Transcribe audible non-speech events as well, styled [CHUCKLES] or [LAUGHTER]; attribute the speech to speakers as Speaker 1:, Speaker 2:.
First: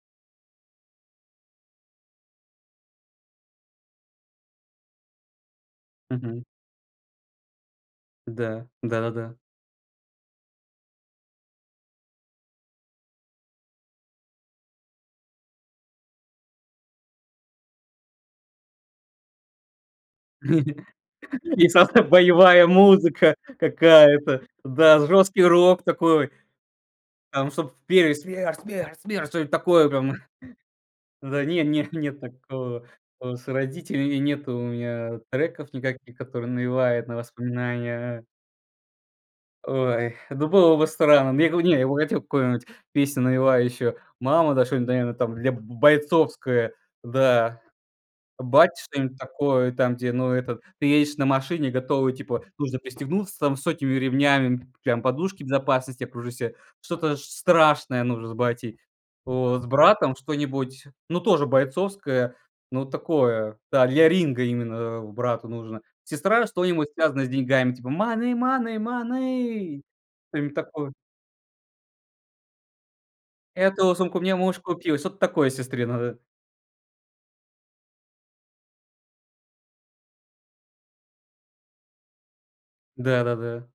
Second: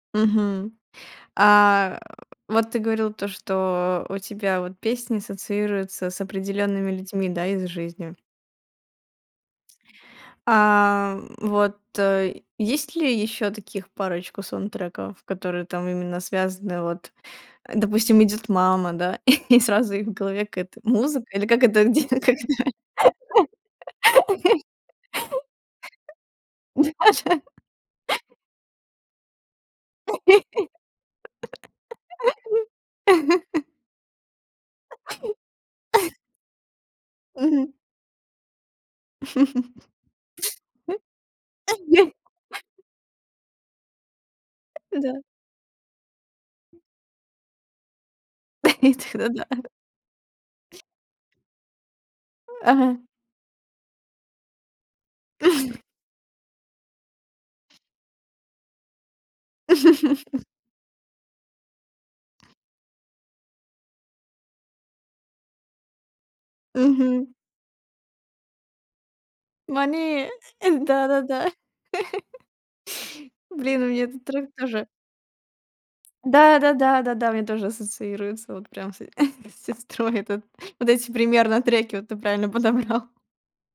Speaker 1: Мгм, а, э, вот ты говорил то, что у тебя вот песни ассоциируются с
Speaker 2: Мгм.
Speaker 1: определёнными людьми, да, из жизни?
Speaker 2: Да, да-да-да.
Speaker 1: А, м, вот, э, есть ли ещё таких парочку саундтреков, которые там именно связаны, вот, а, допустим, идёт мама, да, [CHUCKLES] и сразу и в голове
Speaker 2: Не-не.
Speaker 1: какая-то музыка? Или как
Speaker 2: И с
Speaker 1: это
Speaker 2: авто
Speaker 1: где как это?
Speaker 2: боевая музыка какая-то, да, жёсткий рок такой.
Speaker 1: [LAUGHS] Да-да.
Speaker 2: Там чтоб п пели "Смерть, смерть, смерть", что-нибудь такое прям. [CHUCKLES] Да не, не, нет такого. Э, с
Speaker 1: [LAUGHS]
Speaker 2: родителями нету у меня треков никаких,
Speaker 1: [LAUGHS]
Speaker 2: которые навевают на
Speaker 1: Мгм.
Speaker 2: воспоминания. Ой, ну было бы странно. Мне го не, я бы хотел какую-нибудь
Speaker 1: [LAUGHS]
Speaker 2: песню навевающую. "Мама", да что-нибудь, наверное,
Speaker 1: Да.
Speaker 2: там, для б бойцовское. Да. Бате
Speaker 1: Этих,
Speaker 2: что-нибудь
Speaker 1: да-да.
Speaker 2: такое, там, где, ну это, ты едешь на машине, готовый, типа, нужно
Speaker 1: Ага.
Speaker 2: пристегнуться там с сотнями ремнями, м, прям подушки
Speaker 1: [CHUCKLES]
Speaker 2: безопасности окружи ся, что-то ш страшное нужно с батей, вот. С братом
Speaker 1: [LAUGHS]
Speaker 2: что-нибудь, ну тоже бойцовское, ну такое, да, для ринга именно, а брату нужно. Сестра- что-нибудь связанное с
Speaker 1: Мгм.
Speaker 2: деньгами, типа: "Money, money, money"
Speaker 1: Money,
Speaker 2: что-нибудь
Speaker 1: э,
Speaker 2: такое.
Speaker 1: да-да-да. [LAUGHS] Блин, у
Speaker 2: "Эту
Speaker 1: меня
Speaker 2: сумку
Speaker 1: этот
Speaker 2: мне
Speaker 1: трек
Speaker 2: муж
Speaker 1: тоже
Speaker 2: купил". Что-то такое сестре надо.
Speaker 1: Да да да да да, у меня тоже ассоциируется вот прям с [CHUCKLES] с сестрой этот вот эти примерно треки, вот ты правильно подобрал.
Speaker 2: Да-да-да.